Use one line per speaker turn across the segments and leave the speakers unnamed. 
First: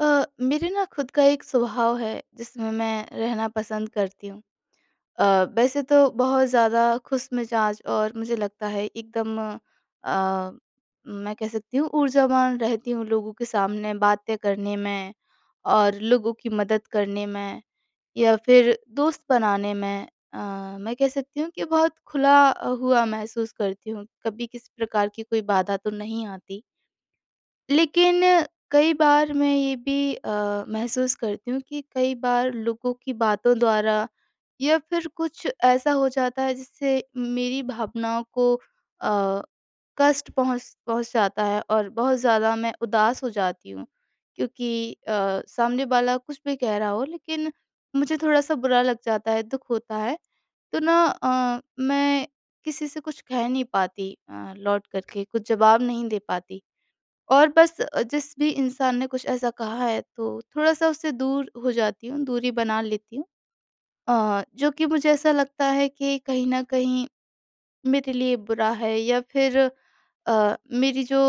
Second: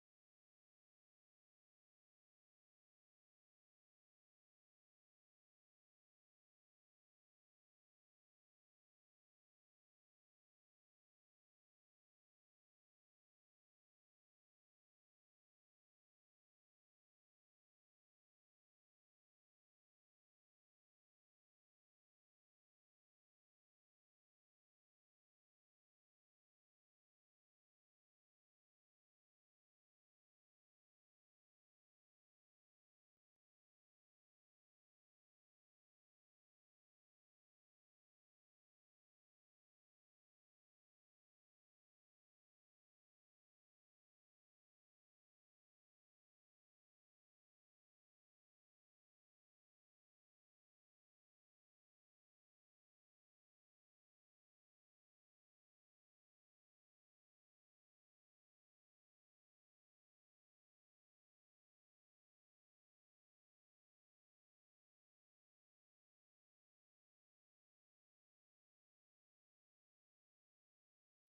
मेरे ना खुद का एक स्वभाव है जिसमें मैं रहना पसंद करती हूँ। अ, वैसे तो बहुत ज़्यादा खुश मिजाज और मुझे लगता है एकदम अ, मैं कह सकती हूँ ऊर्जावान रहती हूँ लोगों के सामने बातें करने में और लोगों की मदद करने में या फिर दोस्त बनाने में। अ, मैं कह सकती हूँ कि बहुत खुला हुआ महसूस करती हूँ, कभी किसी प्रकार की कोई बाधा तो नहीं आती। लेकिन कई बार मैं ये भी महसूस करती हूँ कि कई बार लोगों की बातों द्वारा या फिर कुछ ऐसा हो जाता है जिससे मेरी भावनाओं को कष्ट पहुँच पहुँच जाता है और बहुत ज़्यादा मैं उदास हो जाती हूँ, क्योंकि सामने वाला कुछ भी कह रहा हो लेकिन मुझे थोड़ा-सा बुरा लग जाता है, दुःख होता है। तो ना मैं किसी से कुछ कह नहीं पाती, लौट कर के, कुछ जवाब नहीं दे पाती। और बस जिस भी इंसान ने कुछ ऐसा कहा है तो थोड़ा-सा उससे दूर हो जाती हूँ, दूरी बना लेती हूँ। जो कि मुझे ऐसा लगता है कि कहीं न कहीं मेरे लिए बुरा है, या फिर अ, मेरी जो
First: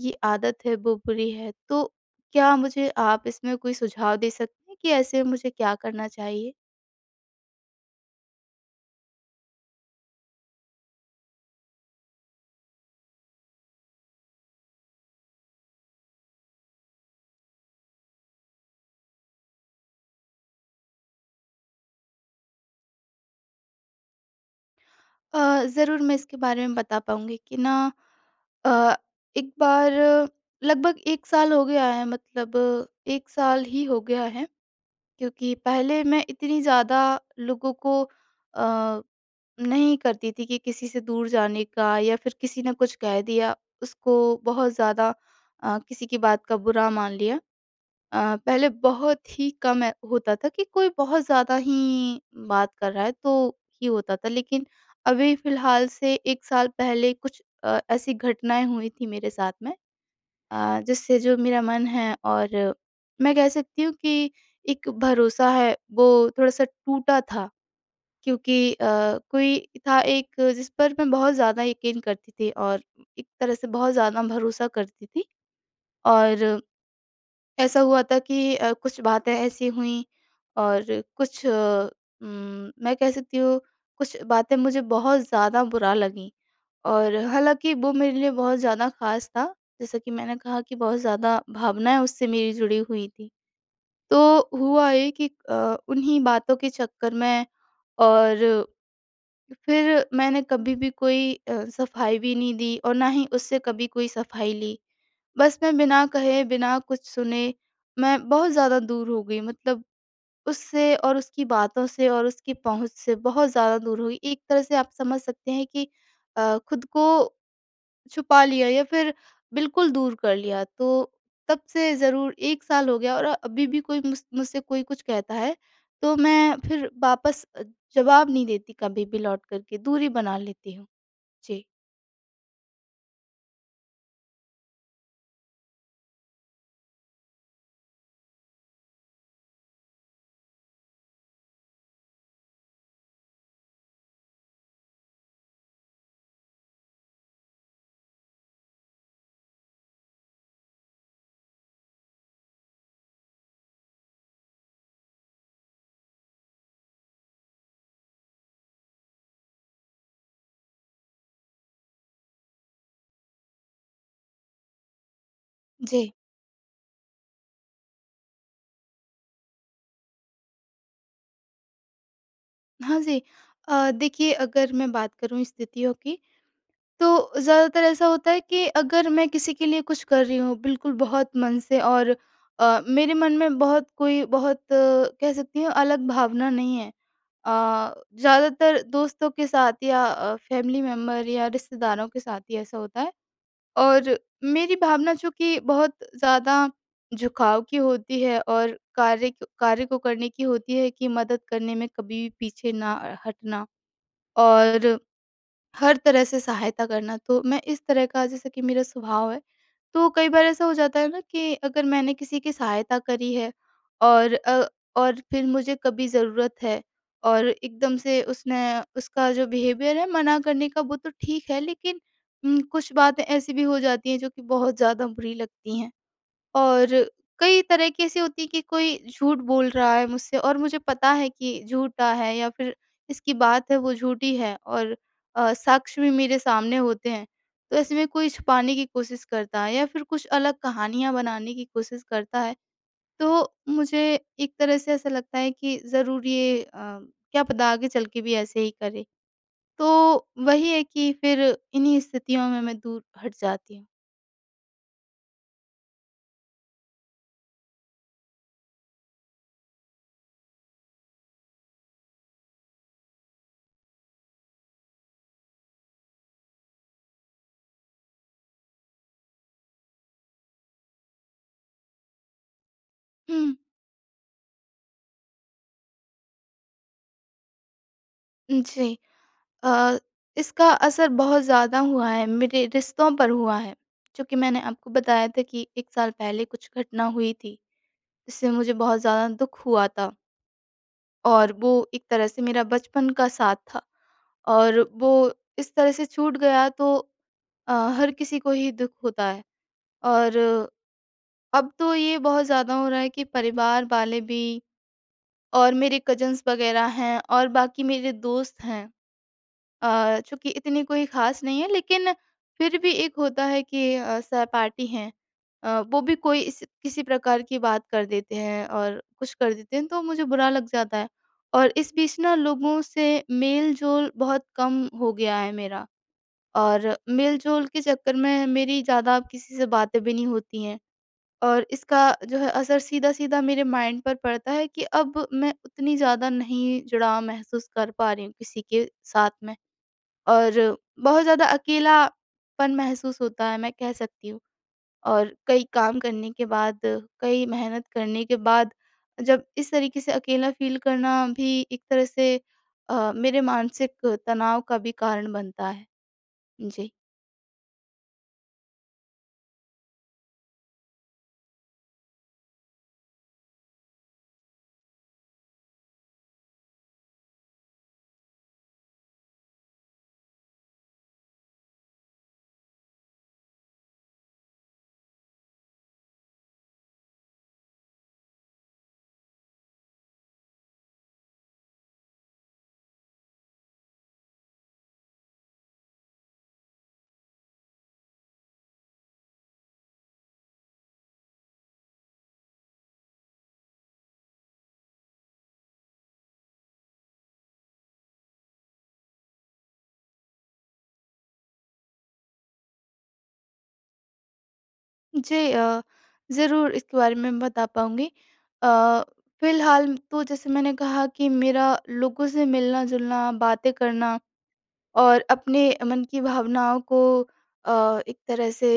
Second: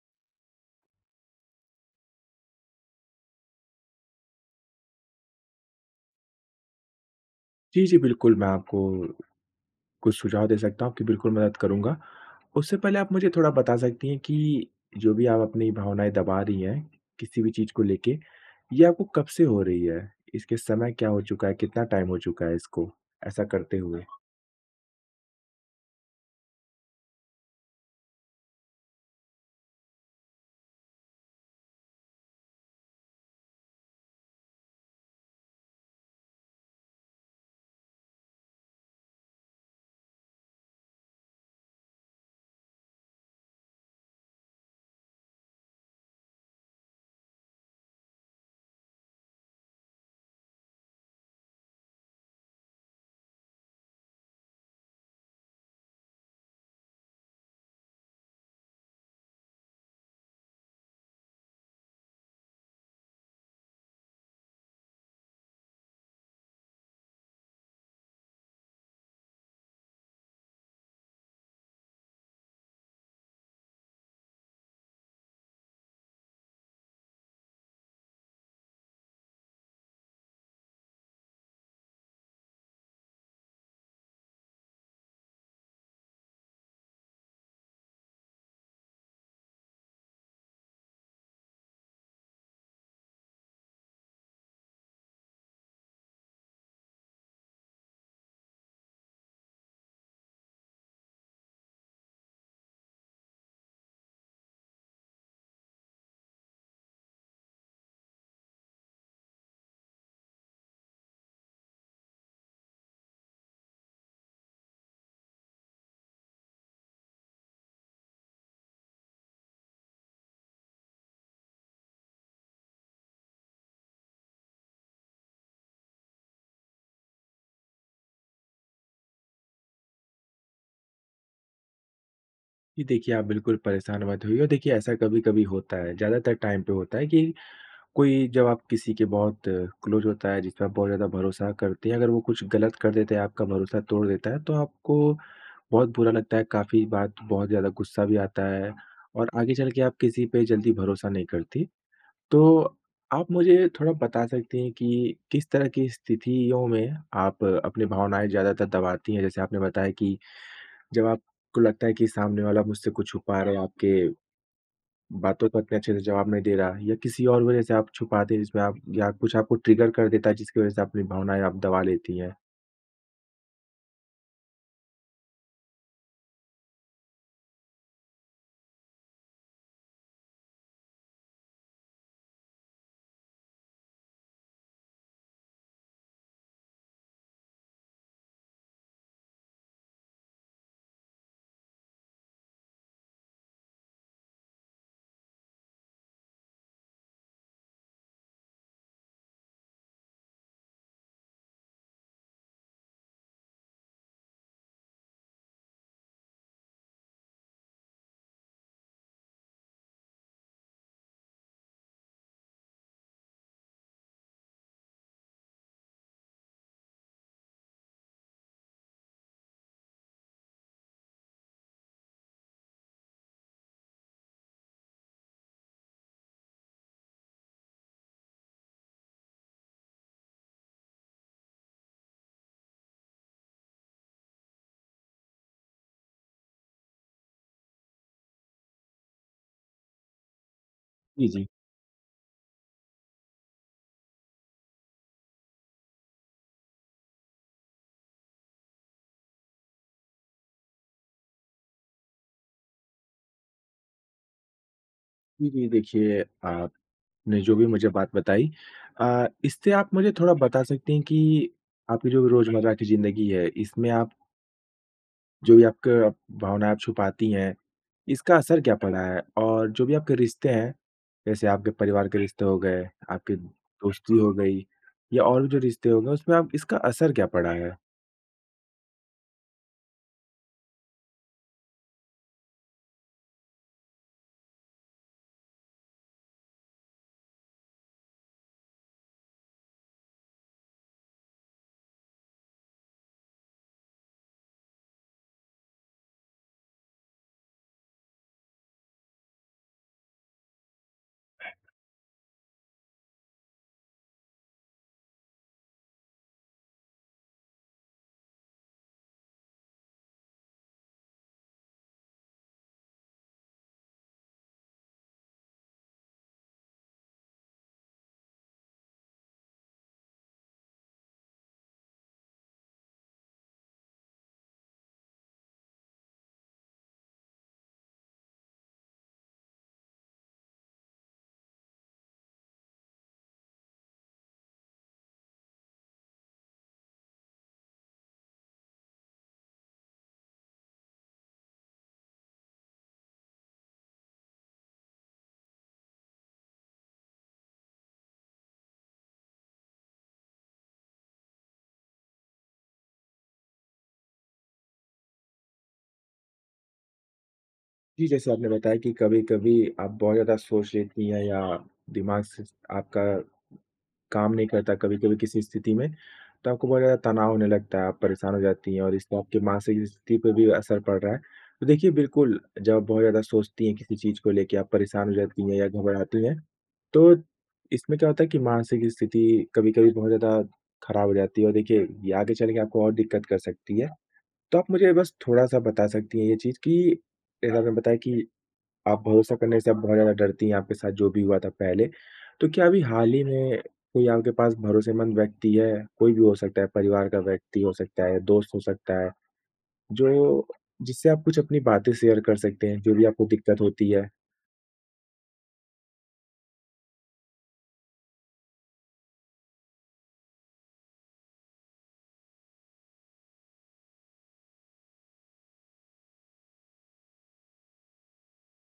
ये आदत है वो बुरी है। तो क्या मुझे आप इसमें कोई सुझाव दे सकते हैं कि ऐसे में मुझे क्या करना चाहिए?
जी, जी, बिल्कुल, मैं आपको कुछ सुझाव दे सकता हूँ, आपकी बिल्कुल मदद करूँगा। उससे पहले आप मुझे थोड़ा बता सकती हैं कि जो भी आप अपनी भावनाएँ दबा रही हैं, किसी भी चीज़ को लेके, ये आपको कब से हो रही है? इसके समय क्या हो चुका है? कितना टाइम हो चुका है इसको ऐसा करते हुए?
ज़रूर मैं इसके बारे में बता पाऊँगी कि ना अ, एक बार लगभग 1 साल हो गया है, मतलब 1 साल ही हो गया है। क्योंकि पहले मैं इतनी ज़्यादा लोगों को अ, नहीं करती थी कि किसी से दूर जाने का या फिर किसी ने कुछ कह दिया उसको बहुत ज़्यादा किसी की बात का बुरा मान लिया। पहले बहुत ही कम ए होता था कि कोई बहुत ज़्यादा ही बात कर रहा है तो ही होता था। लेकिन अभी फ़िलहाल से 1 साल पहले कुछ ऐसी घटनाएँ हुई थी मेरे साथ में, जिससे जो मेरा मन है और मैं कह सकती हूँ कि एक भरोसा है, वो थोड़ा-सा टूटा था। क्योंकि कोई था एक जिस पर मैं बहुत ज़्यादा यकीन करती थी और एक तरह से बहुत ज़्यादा भरोसा करती थी, और ऐसा हुआ था कि कुछ बातें ऐसी हुईं और कुछ मैं कह सकती हूँ कुछ बातें मुझे बहुत ज़्यादा बुरा लगीं। और हालाँकि वो मेरे लिए बहुत ज़्यादा ख़ास था, जैसा कि मैंने कहा कि बहुत ज़्यादा भावनाएँ उससे मेरी जुड़ी हुई थी। तो हुआ ये कि उन्हीं बातों के चक्कर में और फिर मैंने कभी भी कोई सफाई भी नहीं दी और ना ही उससे कभी कोई सफाई ली। बस मैं बिना कहे, बिना कुछ सुने मैं बहुत ज़्यादा दूर हो गई, मतलब उससे और उसकी बातों से और उसकी पहुँच से बहुत ज़्यादा दूर हो गई। एक तरह से आप समझ सकते हैं कि खुद को छुपा लिया या फिर बिल्कुल दूर कर लिया। तो तब से ज़रूर 1 साल हो गया, और अभी भी कोई मुझसे कोई कुछ कहता है, तो मैं फिर वापस जवाब नहीं देती कभी भी लौट कर के, दूरी बना लेती हूँ। जी।
जी, देखिए, आप बिल्कुल परेशान मत होइए और देखिए, ऐसा कभी-कभी होता है, ज़्यादातर टाइम पे होता है कि कोई जब आप किसी के बहुत क्लोज़ होता है, जिस पे आप बहुत ज़्यादा भरोसा करती हैं, अगर वो कुछ गलत कर देते हैं, आपका भरोसा तोड़ देता है, तो आपको बहुत बुरा लगता है, काफ़ी बात बहुत ज़्यादा गुस्सा भी आता है और आगे चल के आप किसी पे जल्दी भरोसा नहीं करती। तो आप मुझे थोड़ा बता सकती हैं कि किस तरह की स्थितियों में आप अपनी भावनाएँ ज़्यादातर दबाती हैं? जैसे आपने बताया कि जब आपको लगता है कि सामने वाला मुझसे कुछ छुपा रहा है, आपके बातों का इतने अच्छे से
जी।
जवाब नहीं दे रहा या किसी और वजह से आप छुपाते हैं जिसमें आप या कुछ आपको ट्रिगर कर देता है जिसकी वजह से अपनी भावनाएँ आप दबा लेती हैं?
हाँ जी। देखिए, अगर मैं बात करूँ स्थितियों की, तो ज़्यादातर ऐसा होता है कि अगर मैं किसी के लिए कुछ कर रही हूँ बिल्कुल बहुत मन से, और मेरे मन में बहुत कोई बहुत कह सकती हूँ अलग भावना नहीं है। अ, ज़्यादातर दोस्तों के साथ या फैमिली मेंबर या रिश्तेदारों के साथ ही ऐसा होता है, और मेरी भावना चूँकि बहुत ज़्यादा झुकाव की होती है, और कार्य को करने की होती है, कि मदद करने में कभी भी पीछे ना हटना और हर तरह से सहायता करना। तो मैं इस तरह का, जैसे कि मेरा स्वभाव है, तो कई बार ऐसा हो जाता है ना कि अगर मैंने किसी की सहायता करी है और और फिर मुझे कभी ज़रूरत है, और एकदम से उसने, उसका जो बिहेवियर है मना करने का वो तो ठीक है, लेकिन कुछ बातें ऐसी भी हो जाती हैं जो कि बहुत ज़्यादा बुरी लगती हैं। और कई तरह की ऐसी होती है कि कोई झूठ बोल रहा है मुझसे और मुझे पता है कि झूठा है, या फिर इसकी बात है वो झूठी है, और साक्ष्य भी मेरे सामने होते हैं। तो ऐसे में कोई छुपाने की कोशिश करता है या फिर कुछ अलग कहानियाँ
जी, जी।
बनाने की कोशिश करता है। तो मुझे एक तरह से ऐसा लगता है कि ज़रूर ये क्या पता आगे चल के भी ऐसे ही करे। तो वही है कि फिर इन्हीं स्थितियों में मैं दूर हट जाती हूँ।
जी, जी, देखिए आप आपने जो भी मुझे बात बताई इससे आप मुझे थोड़ा बता सकते हैं कि आपकी जो रोज़मर्रा की ज़िंदगी है, इसमें आप जो भी आपका भावनाएँ आप छुपाती हैं, इसका असर क्या पड़ा है? और जो भी आपके रिश्ते हैं, जैसे आपके परिवार के रिश्ते हो गए, आपकी
हुँ,
दोस्ती हो गई या और भी जो रिश्ते हो गए, उसमें आप इसका असर क्या पड़ा है?
जी। अ, इसका असर बहुत ज़्यादा हुआ है, मेरे रिश्तों पर हुआ है। चूँकि मैंने आपको बताया था कि 1 साल पहले कुछ घटना हुई थी, जिससे मुझे बहुत ज़्यादा दुःख हुआ था, और वो एक तरह से मेरा बचपन का साथ था, और वो इस तरह से छूट गया, तो अ, हर किसी को ही दुःख होता है। और अब तो ये बहुत ज़्यादा हो रहा है कि परिवार वाले भी, और मेरे कज़िन्स वग़ैरह हैं, और बाकी मेरे दोस्त हैं। चूँकि इतनी कोई ख़ास नहीं है, लेकिन फिर भी एक होता है कि सहपाठी हैं, वो भी कोई इस किसी प्रकार की बात कर देते हैं और कुछ कर देते हैं, तो मुझे बुरा लग जाता है। और इस बीच ना लोगों से मेल-जोल बहुत कम हो गया है मेरा, और मेल-जोल के चक्कर में मेरी ज़्यादा अब किसी से बातें भी नहीं होती हैं। और इसका जो है असर सीधा-सीधा मेरे माइंड पर पड़ता है कि अब मैं उतनी ज़्यादा नहीं जुड़ाव महसूस कर पा रही हूँ किसी के साथ में। और बहुत ज़्यादा अकेलापन महसूस होता है, मैं कह सकती हूँ। और कई काम करने के बाद, कई मेहनत करने के बाद, जब इस तरीके से अकेला फ़ील करना भी एक तरह से मेरे मानसिक तनाव का भी कारण बनता है। जी।
जी, जैसे आपने बताया कि कभी-कभी आप बहुत ज़्यादा सोच लेती हैं या दिमाग से आपका काम नहीं करता कभी-कभी किसी स्थिति में, तो आपको बहुत ज़्यादा तनाव होने लगता है, आप परेशान हो जाती हैं और इससे आपकी मानसिक स्थिति पे भी असर पड़ रहा है। तो देखिए बिल्कुल, जब आप बहुत ज़्यादा सोचती हैं किसी चीज़ को लेके, आप परेशान हो जाती हैं या घबराती हैं, तो इसमें क्या होता है कि मानसिक स्थिति कभी-कभी बहुत ज़्यादा खराब हो जाती है और देखिए ये आगे चल के आपको और दिक्कत कर सकती है। तो आप मुझे बस थोड़ा-सा बता सकती हैं ये चीज़ कि जैसे आपने बताया कि आप भरोसा करने से आप बहुत ज़्यादा डरती हैं, आपके साथ जो भी हुआ था पहले। तो क्या अभी हाल ही में कोई आपके पास भरोसेमंद व्यक्ति है? कोई भी हो सकता है, परिवार का व्यक्ति हो सकता है, दोस्त हो सकता है, जो जिससे आप कुछ अपनी बातें शेयर कर सकते हैं, जो भी आपको दिक्कत होती है?
जी, ज़रूर इसके बारे में बता पाऊँगी। अ, फ़िलहाल तो जैसे मैंने कहा कि मेरा लोगों से मिलना-जुलना, बातें करना और अपने मन की भावनाओं को एक तरह से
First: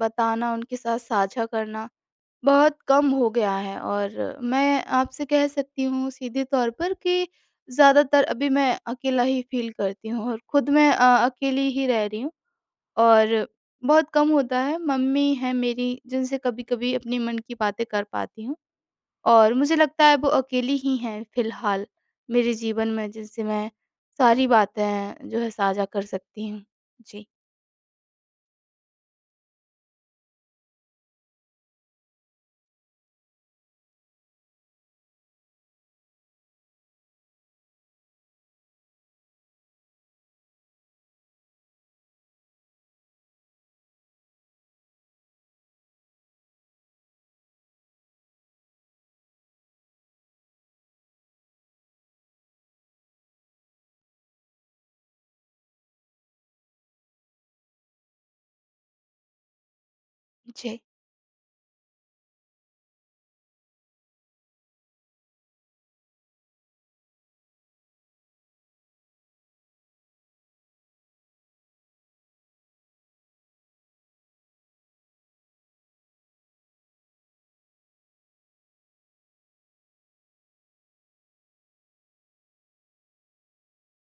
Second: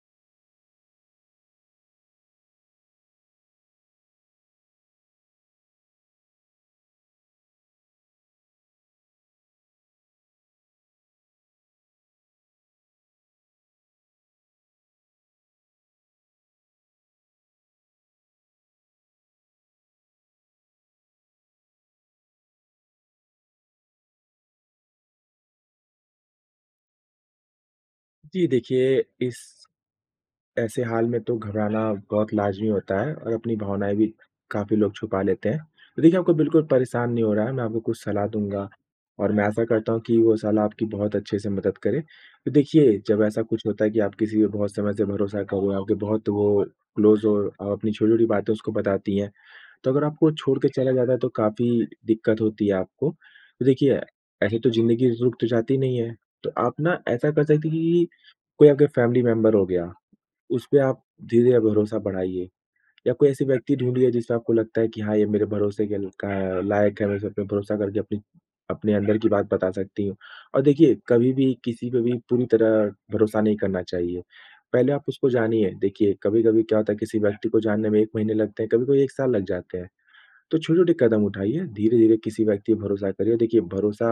बताना, उनके साथ साझा करना बहुत कम हो गया है, और मैं आपसे कह सकती हूँ सीधे तौर पर कि ज़्यादातर अभी मैं अकेला ही फ़ील करती हूँ, और खुद मैं अकेली ही रह रही हूँ, और बहुत कम होता है, मम्मी हैं मेरी जिनसे कभी-कभी अपने मन की बातें कर पाती हूँ। और मुझे लगता है वो अकेली ही हैं फिलहाल मेरे जीवन में जिनसे मैं सारी बातें जो है साझा कर सकती हूँ। जी,
जी, देखिए इस ऐसे हाल में तो घबराना बहुत लाज़मी होता है और अपनी भावनाएँ भी काफ़ी लोग छुपा लेते हैं। तो देखिए, आपको बिल्कुल परेशान नहीं होना है, मैं आपको कुछ सलाह दूँगा और मैं आशा करता हूँ कि वो सलाह आपकी बहुत अच्छे से मदद करे। तो देखिए, जब ऐसा कुछ होता है कि आप किसी पे बहुत समय से भरोसा कर रहे हो, आपके बहुत वो क्लोज़ हो, आप अपनी छोटी-छोटी बातें उसको बताती हैं, तो अगर आपको छोड़ के चला जाता है तो काफ़ी दिक्कत होती है आपको। तो देखिए, ऐसे तो ज़िंदगी रुक तो जाती नहीं है, तो आप ना ऐसा कर सकते हैं कि कोई आपके फैमिली मेंबर हो गया उसपे
जी,
आप धीरे भरोसा बढ़ाइए या कोई ऐसे व्यक्ति अच्छा। ढूँढिए जिस पे आपको लगता है कि हाँ, ये मेरे भरोसे के ल का लायक है, मैं इस पे भरोसा करके अपनी अपने अंदर की बात बता सकती हूँ। और देखिए, कभी भी किसी पे भी पूरी तरह भरोसा नहीं करना चाहिए। पहले आप उसको जानिए। देखिए, कभी-कभी क्या होता है किसी व्यक्ति को जानने में 1 महीने लगते हैं, कभी-कभी 1 साल लग जाते हैं। तो छोटे-छोटे कदम उठाइए, धीरे-धीरे किसी व्यक्ति पे भरोसा करिए। देखिए, भरोसा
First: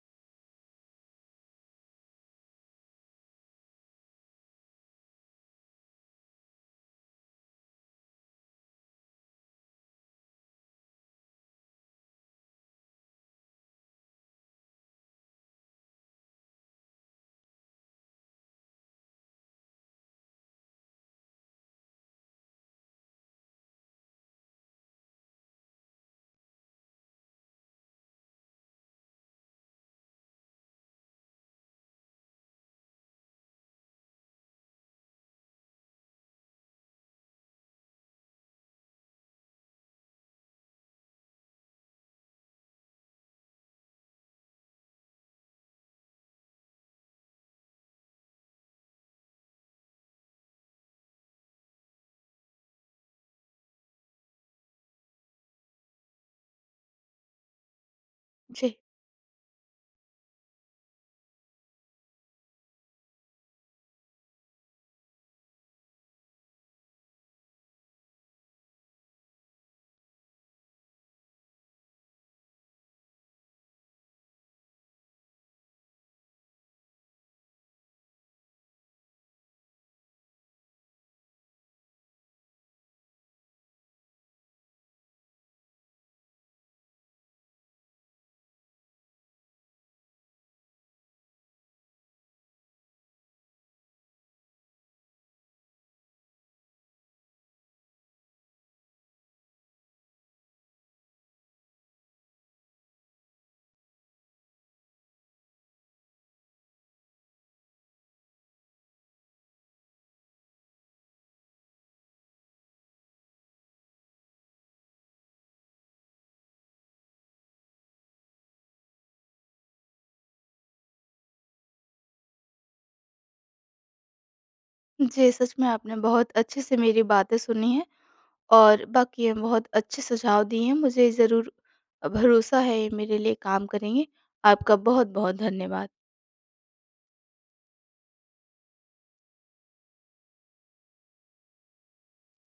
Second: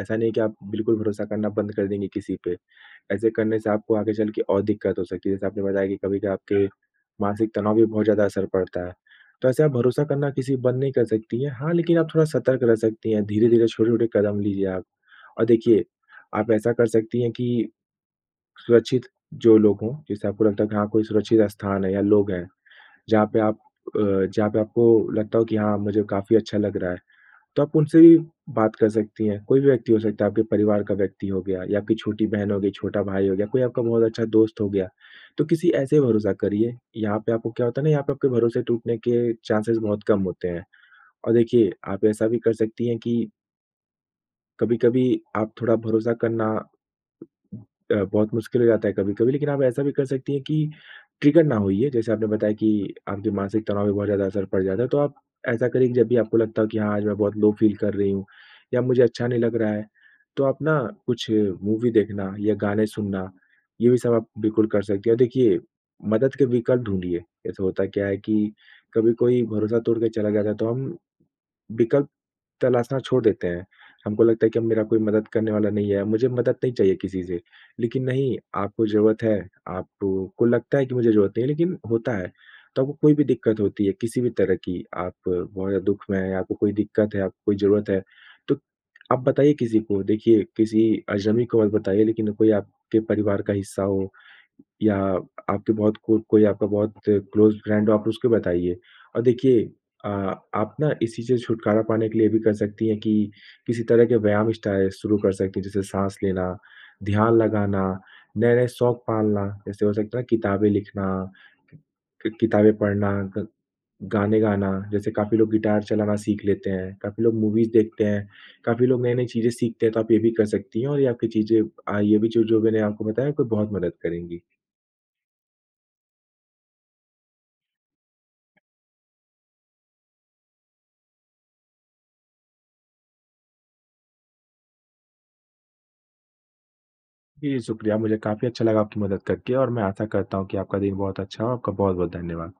ऐसा नहीं है कि आप बिल्कुल भरोसा करना बंद कर देंगे किसी पे। ऐसे करने से आपको आगे चल के और दिक्कत हो सकती है। जैसे आपने बताया कि कभी-कभी आपके मानसिक तनाव पे बहुत ज़्यादा असर पड़ता है। तो ऐसे आप भरोसा करना किसी पे बंद नहीं कर सकती हैं। हाँ, लेकिन आप थोड़ा सतर्क रह सकती हैं, धीरे-धीरे छोटे-छोटे कदम लीजिए आप। और देखिए, आप ऐसा कर सकती हैं कि सुरक्षित जो लोग हों, जैसे आपको लगता है कि हाँ, कोई सुरक्षित स्थान है या लोग हैं जहाँ पे आप अ, जहाँ पे आपको लगता हो कि हाँ, मुझे काफ़ी अच्छा लग रहा है, तो आप उनसे भी बात कर सकती हैं। कोई भी व्यक्ति हो सकता है, आपके परिवार का व्यक्ति हो गया या आपकी छोटी बहन हो गई, छोटा भाई हो गया, कोई आपका बहुत अच्छा दोस्त हो गया। तो किसी ऐसे भरोसा करिए, यहाँ पे आपको क्या होता है ना, यहाँ पे आपके भरोसे टूटने के चांसेस बहुत कम होते हैं। और देखिए, आप ऐसा भी कर सकती हैं कि कभी-कभी आप थोड़ा भरोसा करना अ, बहुत मुश्किल हो जाता है कभी-कभी, लेकिन आप ऐसा भी कर सकती हैं कि ट्रिगर ना होइए। जैसे आपने बताया कि आपके मानसिक तनाव पे बहुत ज़्यादा असर पड़ जाता है, तो आप ऐसा करिए कि जब भी आपको लगता हो कि हाँ, आज मैं बहुत लो फ़ील कर रही हूँ
जी।
या मुझे अच्छा नहीं लग रहा है, तो आप ना कुछ मूवी देखना या गाने सुनना, ये भी सब आप बिल्कुल कर सकती हैं। और देखिए, मदद के विकल्प ढूँढिए। जैसे होता क्या है कि कभी कोई भरोसा तोड़ के चला जाता है, तो हम विकल्प तलाशना छोड़ देते हैं। हमको लगता है कि अब मेरा कोई मदद करने वाला नहीं है, मुझे मदद नहीं चाहिए किसी से। लेकिन नहीं, आपको ज़रूरत है, आपको को लगता है कि मुझे ज़रूरत नहीं है, लेकिन होता है। तो आपको कोई भी दिक्कत होती है, किसी भी तरह की, आप बहुत ज़्यादा दुःख में हैं, आपको कोई दिक्कत है, आपको कोई ज़रूरत है, तो आप बताइए किसी को। देखिए, किसी अजनबी को मत बताइए, लेकिन कोई आपके परिवार का हिस्सा हो या आपके बहुत को कोई आपका बहुत क्लोज़ फ्रेंड हो, आप उसको बताइए। और देखिए अ, आप ना इस चीज़ से छुटकारा पाने के लिए ये भी कर सकती हैं कि किसी तरह के व्यायाम स्टाइल शुरू कर सकती हैं, जैसे साँस लेना, ध्यान लगाना, नए-नए शौक पालना, जैसे हो सकता है ना किताबें लिखना, कि किताबें पढ़ना, ग गाने गाना, जैसे काफ़ी लोग गिटार चलाना सीख लेते हैं, काफ़ी लोग मूवीज़ देखते हैं, काफ़ी लोग नई-नई चीज़ें सीखते हैं, तो आप ये भी कर सकती हैं और ये आपकी चीज़ें ये भी जो जो मैंने आपको बताया, आपको बहुत मदद करेंगी।
जी, सच में आपने बहुत अच्छे से मेरी बातें सुनी हैं, और बाकी ये बहुत अच्छे सुझाव दिए हैं। मुझे ज़रूर भरोसा है ये मेरे लिए काम करेंगे। आपका बहुत-बहुत धन्यवाद।
जी, शुक्रिया। मुझे काफ़ी अच्छा लगा आपकी मदद करके और मैं आशा करता हूँ कि आपका दिन बहुत अच्छा हो। आपका बहुत-बहुत धन्यवाद।